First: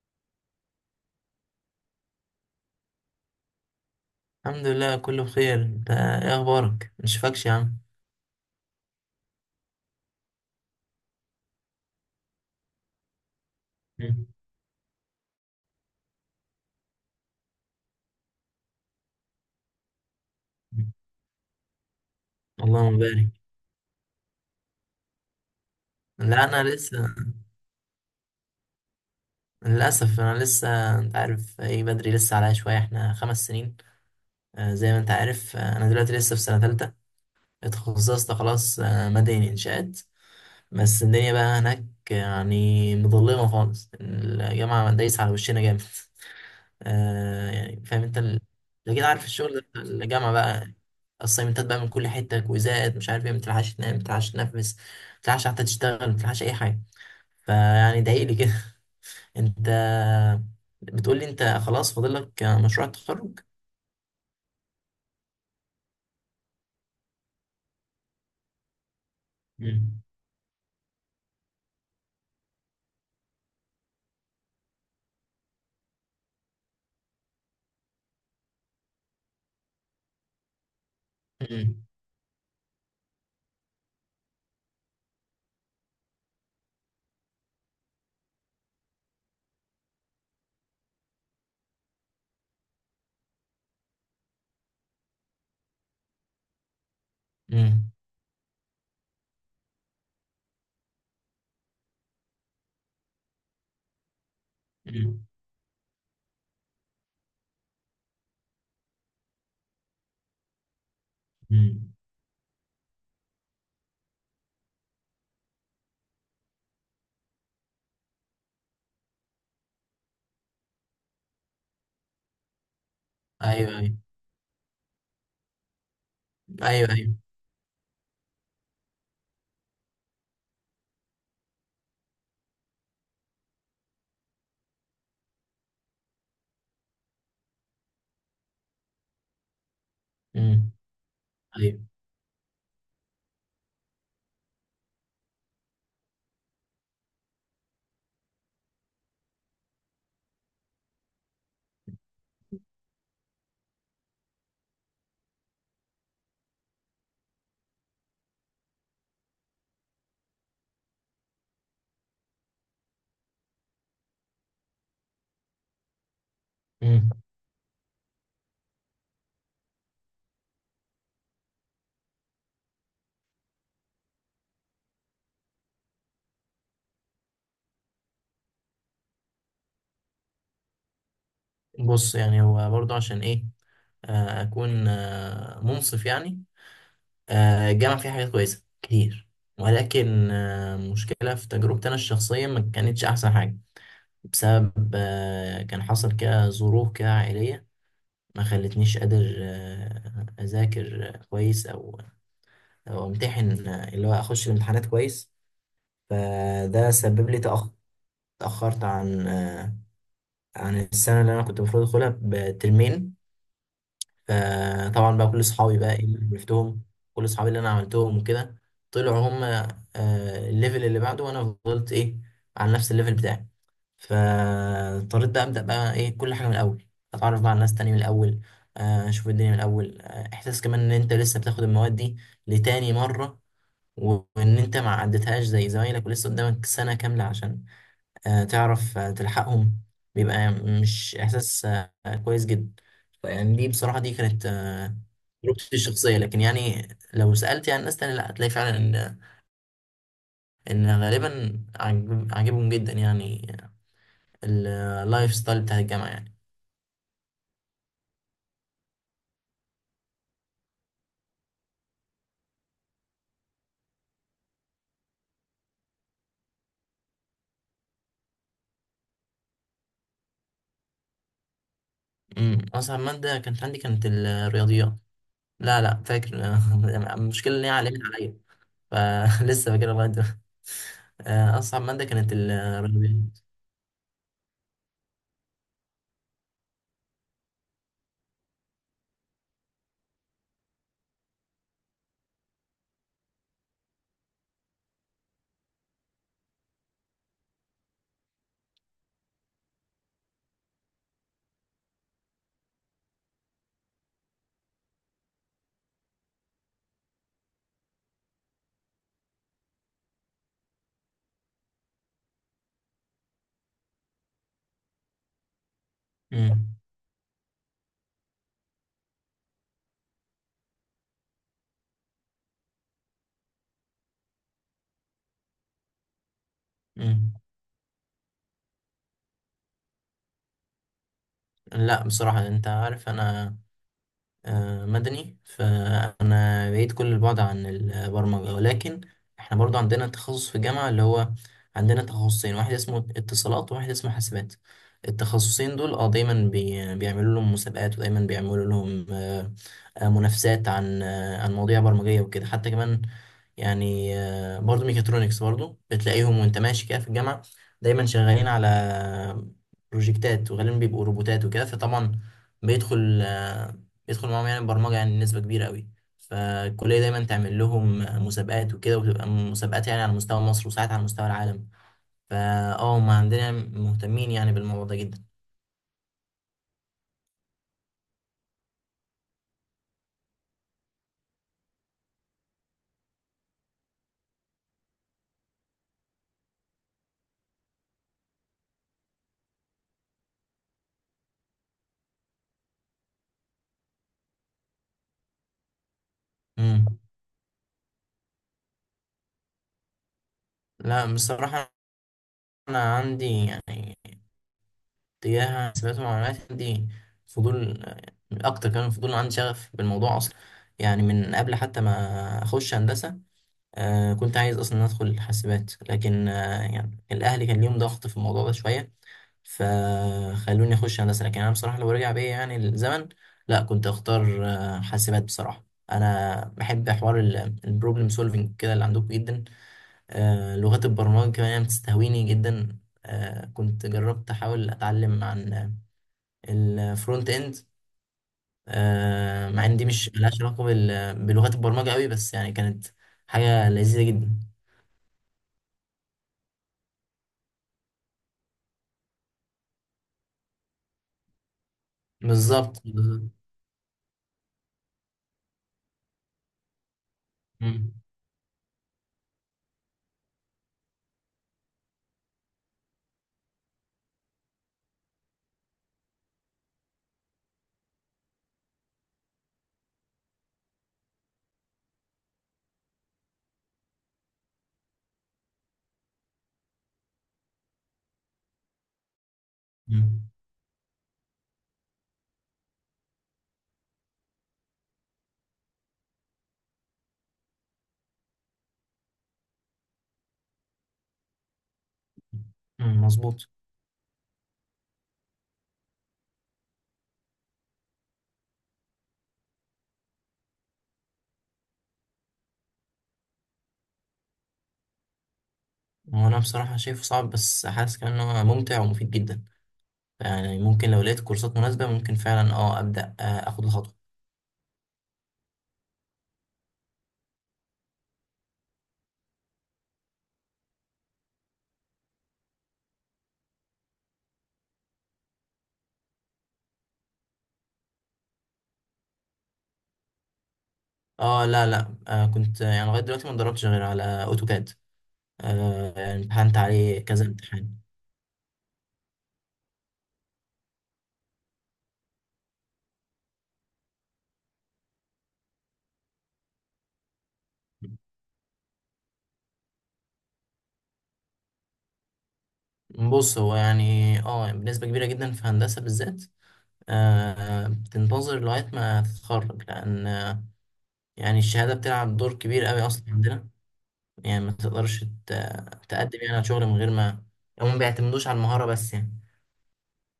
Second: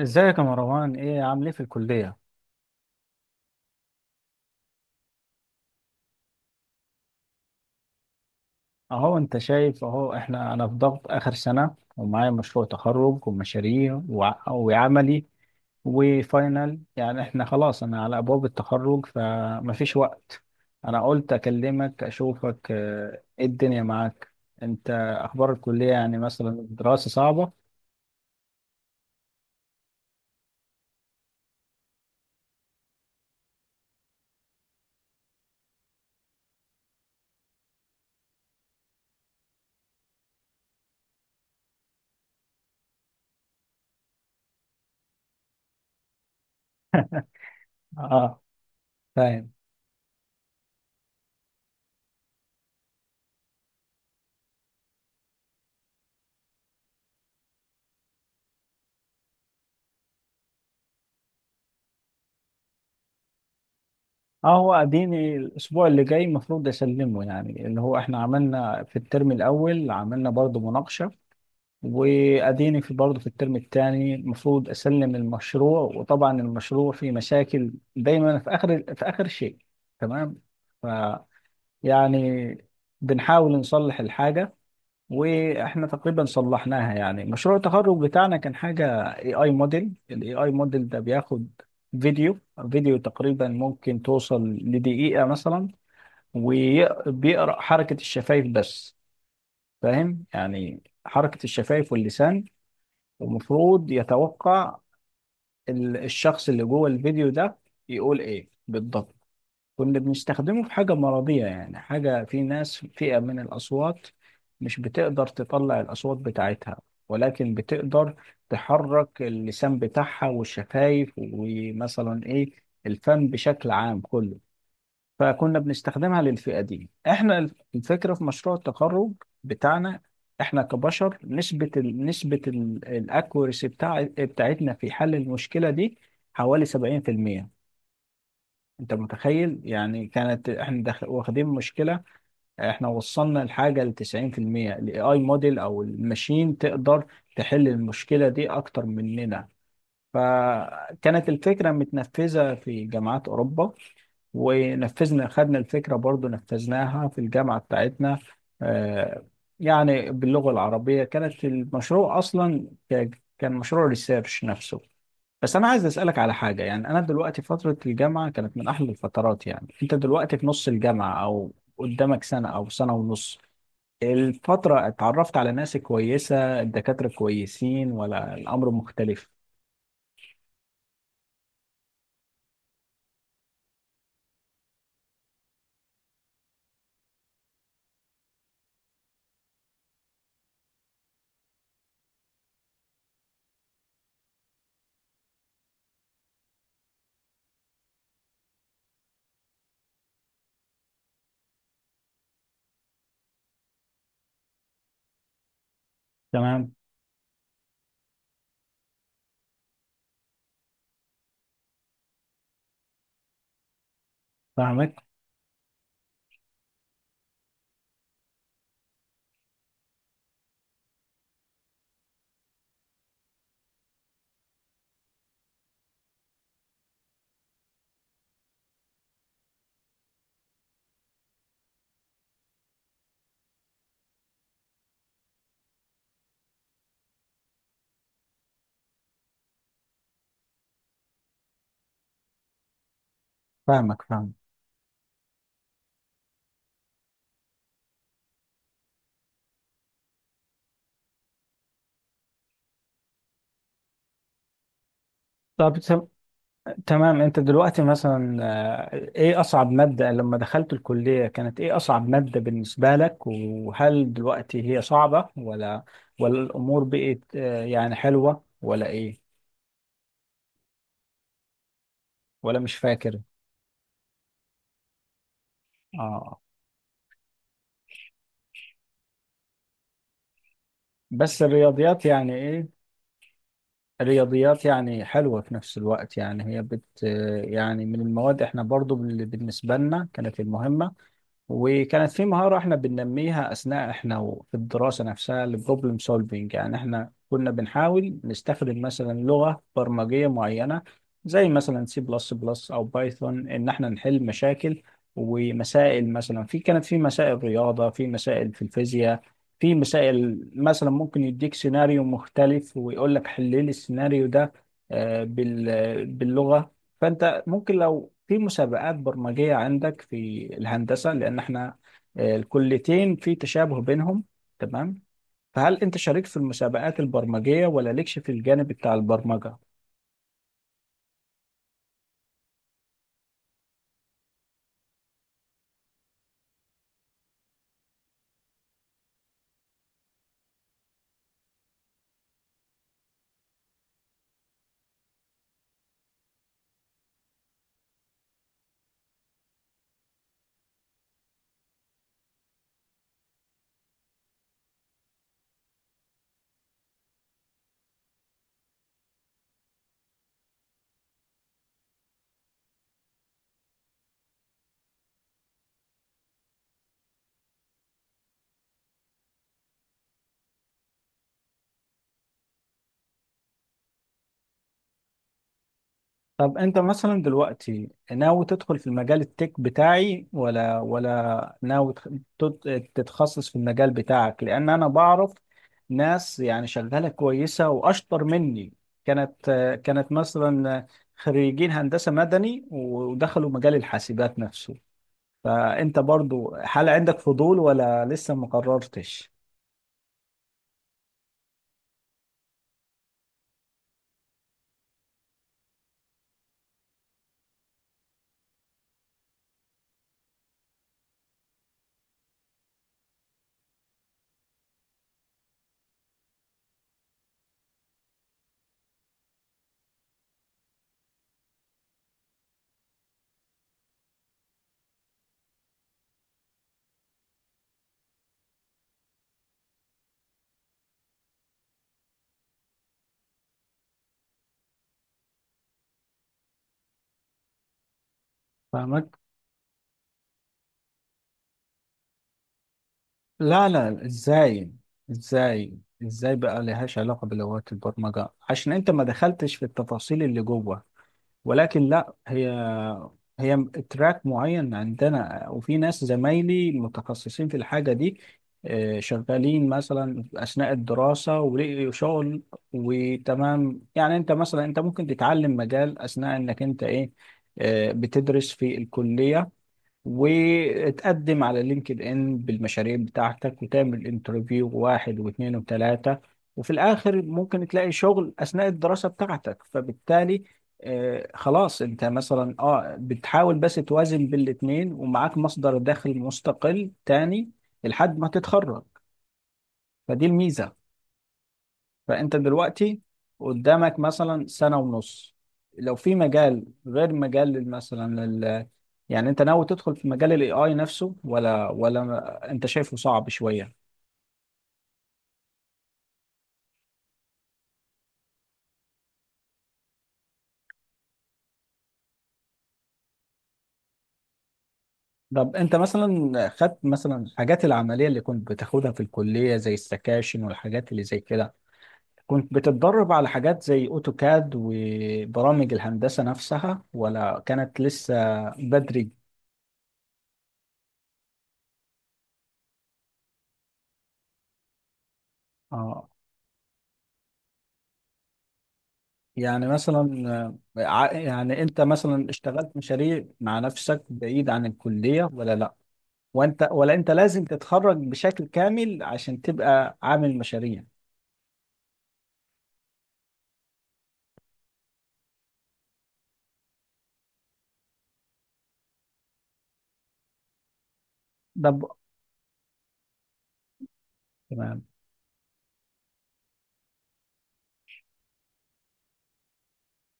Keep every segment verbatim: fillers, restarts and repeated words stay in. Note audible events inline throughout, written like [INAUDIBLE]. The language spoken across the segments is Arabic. ازيك يا مروان؟ ايه عامل ايه في الكلية؟ الحمد لله، كله بخير. انت ايه اخبارك؟ مشفكش يا عم. اهو انت شايف اهو، احنا انا في ضغط اخر سنة ومعايا مشروع تخرج ومشاريع مم. وع- وعملي وفاينل. يعني احنا خلاص، انا على ابواب التخرج فمفيش وقت. انا قلت اكلمك اشوفك. اللهم آه، بارك. ايه الدنيا معاك انت؟ اخبار الكلية، يعني لا، مثلا انا الدراسة لسه. صعبة؟ للاسف انا لسه، انت عارف، ايه، بدري، لسه عليا شويه. احنا خمس سنين. آه، زي ما انت عارف، آه، انا دلوقتي لسه في سنه ثالثه. اتخصصت خلاص، آه، مدني انشاءات. بس الدنيا بقى هناك، يعني مظلمه خالص، الجامعه دايسه على وشنا جامد. [LAUGHS] آه يعني فاهم انت اه، ال- انت كده عارف فاهم. الشغل ده بتاع الجامعه بقى. الصيمنتات بقى من كل حته، كويزات، مش عارف ايه، ما بتلحقش تنام، ما بتلحقش تنفس، ما بتلحقش حتى تشتغل، ما بتلحقش اي حاجه. فيعني ضايقلي كده. [LAUGHS] انت بتقول لي انت خلاص فاضل لك مشروع التخرج؟ اه، هو اديني الاسبوع اللي جاي المفروض اسلمه، يعني اللي هو احنا عملنا في الترم الاول مم. عملنا برضو مناقشة، واديني في برضه في الترم الثاني المفروض اسلم المشروع. وطبعا المشروع فيه مشاكل دايما في اخر في اخر شيء. تمام. ف امم، يعني بنحاول نصلح الحاجه، واحنا تقريبا صلحناها. يعني مشروع التخرج بتاعنا كان حاجه اي اي موديل. الاي اي موديل ده بياخد فيديو، فيديو تقريبا ممكن توصل لدقيقه مثلا، وبيقرا امم. حركه الشفايف بس. فاهم، يعني حركه الشفايف واللسان، ومفروض يتوقع مم. ال- الشخص اللي جوه الفيديو ده يقول ايه بالضبط. كنا بنستخدمه في حاجة مرضية، يعني مم. حاجة في ناس، فئة من الأصوات مش بتقدر تطلع الأصوات بتاعتها، ولكن بتقدر تحرك اللسان بتاعها والشفايف، ومثلا ايه، الفم بشكل ايوه، ايوه، عام كله. فكنا بنستخدمها للفئة ايوه، دي. ايوه. احنا الف- الفكرة في مشروع التخرج بتاعنا، احنا كبشر نسبة ال نسبة الاكوريسي بتاع بتاعتنا في حل المشكلة دي حوالي سبعين في المية. انت متخيل؟ يعني كانت امم، احنا داخل واخدين ايوه، مشكلة، احنا وصلنا الحاجة ل تسعين في المية. الاي اي موديل او الماشين تقدر تحل المشكلة دي اكتر مننا. فكانت الفكرة متنفذة في جامعات أوروبا، ونفذنا، خدنا الفكرة برضو نفذناها في الجامعة بتاعتنا. آه، يعني باللغة العربية كانت المشروع أصلا ك- كان مشروع ريسيرش نفسه. بس أنا عايز أسألك على حاجة. يعني أنا امم. دلوقتي فترة الجامعة كانت من أحلى الفترات. يعني أنت دلوقتي في نص الجامعة، أو قدامك سنة أو سنة ونص الفترة، اتعرفت على ناس كويسة؟ الدكاترة كويسين ولا الأمر مختلف؟ بص، يعني هو برضه عشان ايه، آه، اكون آه، منصف يعني. آه، الجامعة فيها حاجات كويسة كتير، ولكن آه، مشكلة في تجربتي أنا الشخصية ما كانتش أحسن حاجة. بسبب آه، كان حصل كده ظروف كده عائلية، ما خلتنيش قادر آه، أذاكر آه، كويس، أو أو أمتحن، آه، اللي هو أخش الامتحانات كويس. تمام. فده سبب لي، تأخ- تأخرت عن آه، عن السنة اللي أنا كنت المفروض أدخلها بترمين. آه فاهمك طبعا بقى، كل صحابي بقى، ايه، اللي عرفتهم، كل صحابي اللي انا عملتهم وكده، طلعوا هم آه الليفل اللي بعده، وانا فضلت ايه، على نفس الليفل بتاعي. فاضطريت بقى ابدا بقى ايه، كل حاجه من الاول، اتعرف بقى على ناس تاني من الاول، آه، اشوف الدنيا من الاول. آه، احساس كمان ان انت لسه بتاخد المواد دي لتاني مره، وان انت ما عدتهاش زي زمايلك، ولسه قدامك سنه كامله عشان آه، تعرف آه، تلحقهم. بيبقى مش احساس آه، كويس جدا. يعني دي بصراحه فاهمك دي فاهم. كانت تجربتي الشخصية، لكن يعني لو سألت يعني ناس تانية، لا، هتلاقي فعلا إن إن غالبا عاجب- عاجبهم جدا يعني، اللايف ستايل طب بتاع الجامعة تم- يعني. تمام، انت دلوقتي مثلا، آه، ايه اصعب مادة لما دخلت الكلية؟ كانت ايه اصعب مادة بالنسبة لك؟ وهل دلوقتي هي صعبة ولا، ولا الامور بقت آه، يعني حلوة، ولا ايه؟ ولا أمم، مش أصعب فاكر؟ مادة كانت عندي كانت الرياضيات. لا، لا، فاكر. اه، [LAUGHS] المشكلة إن هي علمت عليا، فلسه [LAUGHS] فاكرها لغاية دلوقتي. [LAUGHS] بس آه، أصعب الرياضيات مادة كانت يعني ايه، الرياضيات. الرياضيات يعني حلوة في نفس الوقت. يعني هي بت آه، يعني من المواد احنا برضو بال- بالنسبة لنا كانت المهمة. وكانت في مهارة احنا بننميها أثناء احنا و- في الدراسة نفسها، البروبلم سولفينج. يعني احنا كنا بنحاول نستخدم مثلا لغة برمجية معينة زي مثلا سي بلس بلس أو بايثون، إن احنا نحل مشاكل ومسائل، مثلا في كانت في مسائل رياضة، في مسائل في الفيزياء، في مسائل مثلا ممكن يديك سيناريو مختلف ويقول لك حل لي السيناريو ده، آه، بال- باللغة. أمم. فانت ممكن لو في مسابقات برمجيه عندك في الهندسه، لان احنا آه، الكليتين في تشابه بينهم. تمام. فهل انت شاركت في المسابقات أمم. البرمجيه ولا لكش في الجانب بتاع البرمجه؟ لا، بصراحة أنت عارف أنا آه، مدني، فأنا بعيد كل البعد عن البرمجة. ولكن إحنا برضو عندنا تخصص في الجامعة، اللي هو عندنا تخصصين، واحد اسمه اتصالات، وواحد اسمه حاسبات. التخصصين دول اه دايما بي بيعملوا لهم مسابقات، ودايما بيعملوا لهم، آه، آه، منافسات عن آه، عن مواضيع برمجية وكده، حتى كمان يعني، آه، برضو ميكاترونكس برضو بتلاقيهم وانت ماشي كده في الجامعة، دايما شغالين على بروجكتات، وغالبا بيبقوا روبوتات وكده. فطبعا بيدخل آه، بيدخل معاهم يعني برمجة، يعني نسبة كبيرة قوي. فالكلية دايما تعمل لهم مسابقات وكده، وتبقى مسابقات يعني على مستوى مصر، وساعات على مستوى العالم. فا اه، هما عندنا مهتمين يعني بالموضوع ده جدا. طب انت مثلا دلوقتي ناوي تدخل في المجال التك بتاعي، ولا ولا ناوي تخ- تت- تتخصص في المجال بتاعك؟ لان انا بعرف ناس يعني شغالة كويسة واشطر مني، كانت كانت مثلا خريجين هندسة مدني ودخلوا مجال الحاسبات نفسه. فانت برضو هل مم. عندك فضول ولا لسه ما قررتش؟ لا بصراحة، أنا عندي يعني تجاه حسابات ومعلومات، عندي فضول أكتر. كمان فضول عندي، شغف بالموضوع أصلا، يعني من قبل حتى ما أخش هندسة. آه كنت عايز اصلا ادخل حاسبات، لكن آه يعني الاهل كان ليهم ضغط في الموضوع ده شويه، فخلوني اخش هندسه. لكن انا بصراحه لو رجع بيا يعني الزمن، لا، كنت اختار آه حاسبات بصراحه. انا بحب حوار البروبلم سولفنج كده اللي عندكم جدا. آه لغات البرمجه كمان يعني بتستهويني جدا. آه كنت جربت احاول اتعلم عن الفرونت اند، فاهمك. آه مع ان دي مش ملهاش علاقه بال- بلغات البرمجه قوي، بس يعني كانت لا حاجه لا، لذيذه جدا. ازاي، ازاي ازاي بقى لهاش علاقة بلغات البرمجة؟ عشان انت ما دخلتش في التفاصيل اللي جوه، ولكن لا، هي بالظبط، بالظبط. هي تراك معين عندنا، وفي ناس زمايلي متخصصين في مم. الحاجة دي، آه، شغالين مثلا أثناء الدراسة ولقوا شغل. وتمام، يعني انت مثلا انت ممكن تتعلم مجال أثناء انك انت ايه، آه، بتدرس في الكلية، وتقدم على لينكد ان بالمشاريع بتاعتك، وتعمل انترفيو واحد واثنين وثلاثة، وفي الاخر ممكن تلاقي شغل اثناء الدراسة بتاعتك. مم. فبالتالي آه خلاص، انت مثلا اه بتحاول بس توازن بين الاثنين، ومعاك مصدر دخل مستقل تاني لحد ما تتخرج. فدي الميزة. فانت دلوقتي مم. مظبوط. قدامك مثلا سنة ونص، لو في مجال غير مجال لل- مثلا لل... يعني انت ناوي تدخل في مجال الاي اي نفسه، ولا ولا انت شايفه صعب شوية؟ هو انا بصراحه شايفه صعب، بس حاسس كمان ان هو ممتع ومفيد جدا. يعني ممكن لو لقيت كورسات مناسبه، ممكن فعلا اه ابدا، آه، اخد الخطوه. طب انت مثلا خدت مثلا الحاجات العملية اللي كنت بتاخدها في الكلية زي السكاشن والحاجات اللي زي كده، كنت بتتدرب على حاجات زي اوتوكاد وبرامج الهندسة نفسها، ولا كانت لسه بدري؟ اه، لا، لا، آه كنت آه، يعني لغايه دلوقتي ما اتدربتش غير على اوتوكاد. آه اه. يعني امتحنت عليه كذا امتحان. يعني مثلا آه، ع- يعني انت مثلا اشتغلت مشاريع مع نفسك بعيد عن الكلية ولا لا؟ وانت ولا انت لازم تتخرج بشكل كامل عشان تبقى عامل مشاريع؟ بص، هو يعني اه بنسبة كبيرة جدا في هندسة بالذات. آه بتنتظر لغاية ما تتخرج، لأن آه، يعني الشهادة طب بتلعب دور كبير قوي أصلا عندنا. يعني ما تمام. تقدرش، ت- تقدم يعني على شغل من غير ما، هم ما بيعتمدوش على المهارة بس، يعني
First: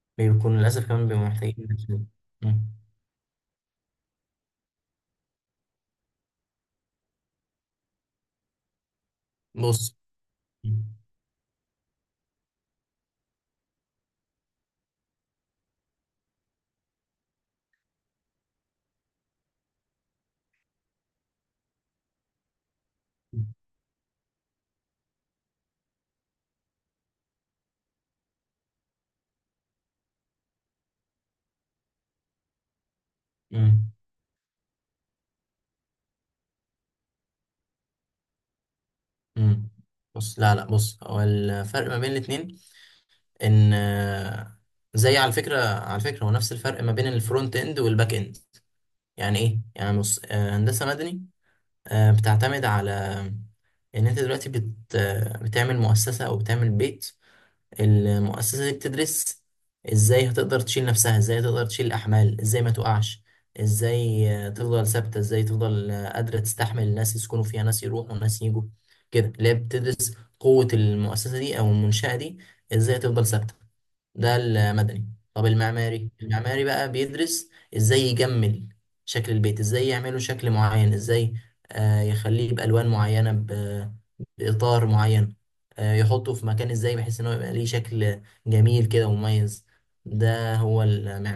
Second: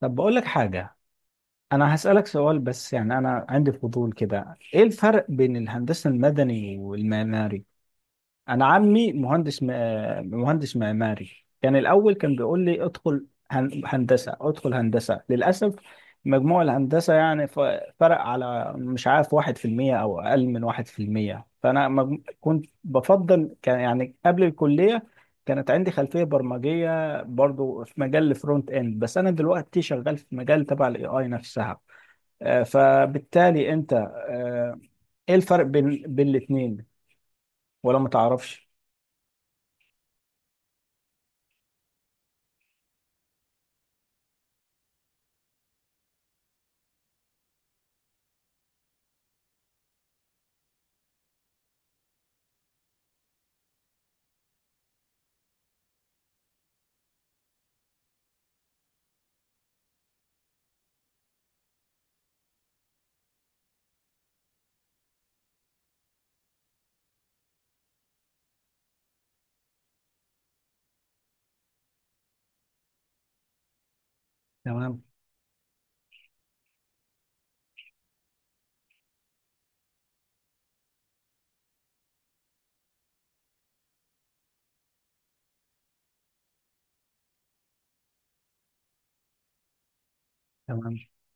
طب بقول لك بيكونوا للأسف حاجة، كمان بيبقوا محتاجين انا تدريب. هسألك سؤال، مم. بس يعني انا عندي فضول كده. ايه الفرق بين الهندسة المدني والمعماري؟ انا عمي مهندس م... بص. آه، مهندس مم. معماري. كان الاول كان بيقول لي ادخل هن... هندسه، ادخل هندسه. للاسف مجموع الهندسه يعني ف... فرق على مش عارف واحد في المية او اقل من واحد في المية. فانا مج... كنت بفضل، كان يعني قبل الكليه كانت عندي خلفيه برمجيه برضو في مجال الفرونت اند. بس انا دلوقتي شغال في مجال تبع الاي اي نفسها. آه، فبالتالي انت آه، ايه الفرق بين بين الاثنين؟ ولا ما تعرفش؟ مم. بص، لا، لا، بص، هو الفرق ما بين الاتنين ان آه، زي، على فكرة على فكرة، هو نفس الفرق ما بين الفرونت اند والباك اند. يعني ايه؟ يعني بص، آه، هندسة مدني آه، بتعتمد على ان انت دلوقتي بت آه، بتعمل مؤسسة او بتعمل بيت. المؤسسة دي بتدرس ازاي هتقدر تشيل نفسها، ازاي هتقدر تشيل الأحمال، ازاي ما تقعش، ازاي آه، تفضل ثابتة، ازاي تفضل آه، قادرة تستحمل الناس يسكنوا فيها، ناس يروحوا وناس يجوا كده. اللي هي بتدرس قوة المؤسسة دي أو المنشأة دي، ازاي تفضل ثابتة. ده تمام. المدني. طب المعماري المعماري بقى بيدرس ازاي يجمل شكل البيت، ازاي يعمله شكل معين، ازاي آه، يخليه بألوان معينة، ب- بإطار معين، آه، يحطه في مكان ازاي بحيث ان هو يبقى ليه شكل جميل كده ومميز. ده هو تمام المعمار.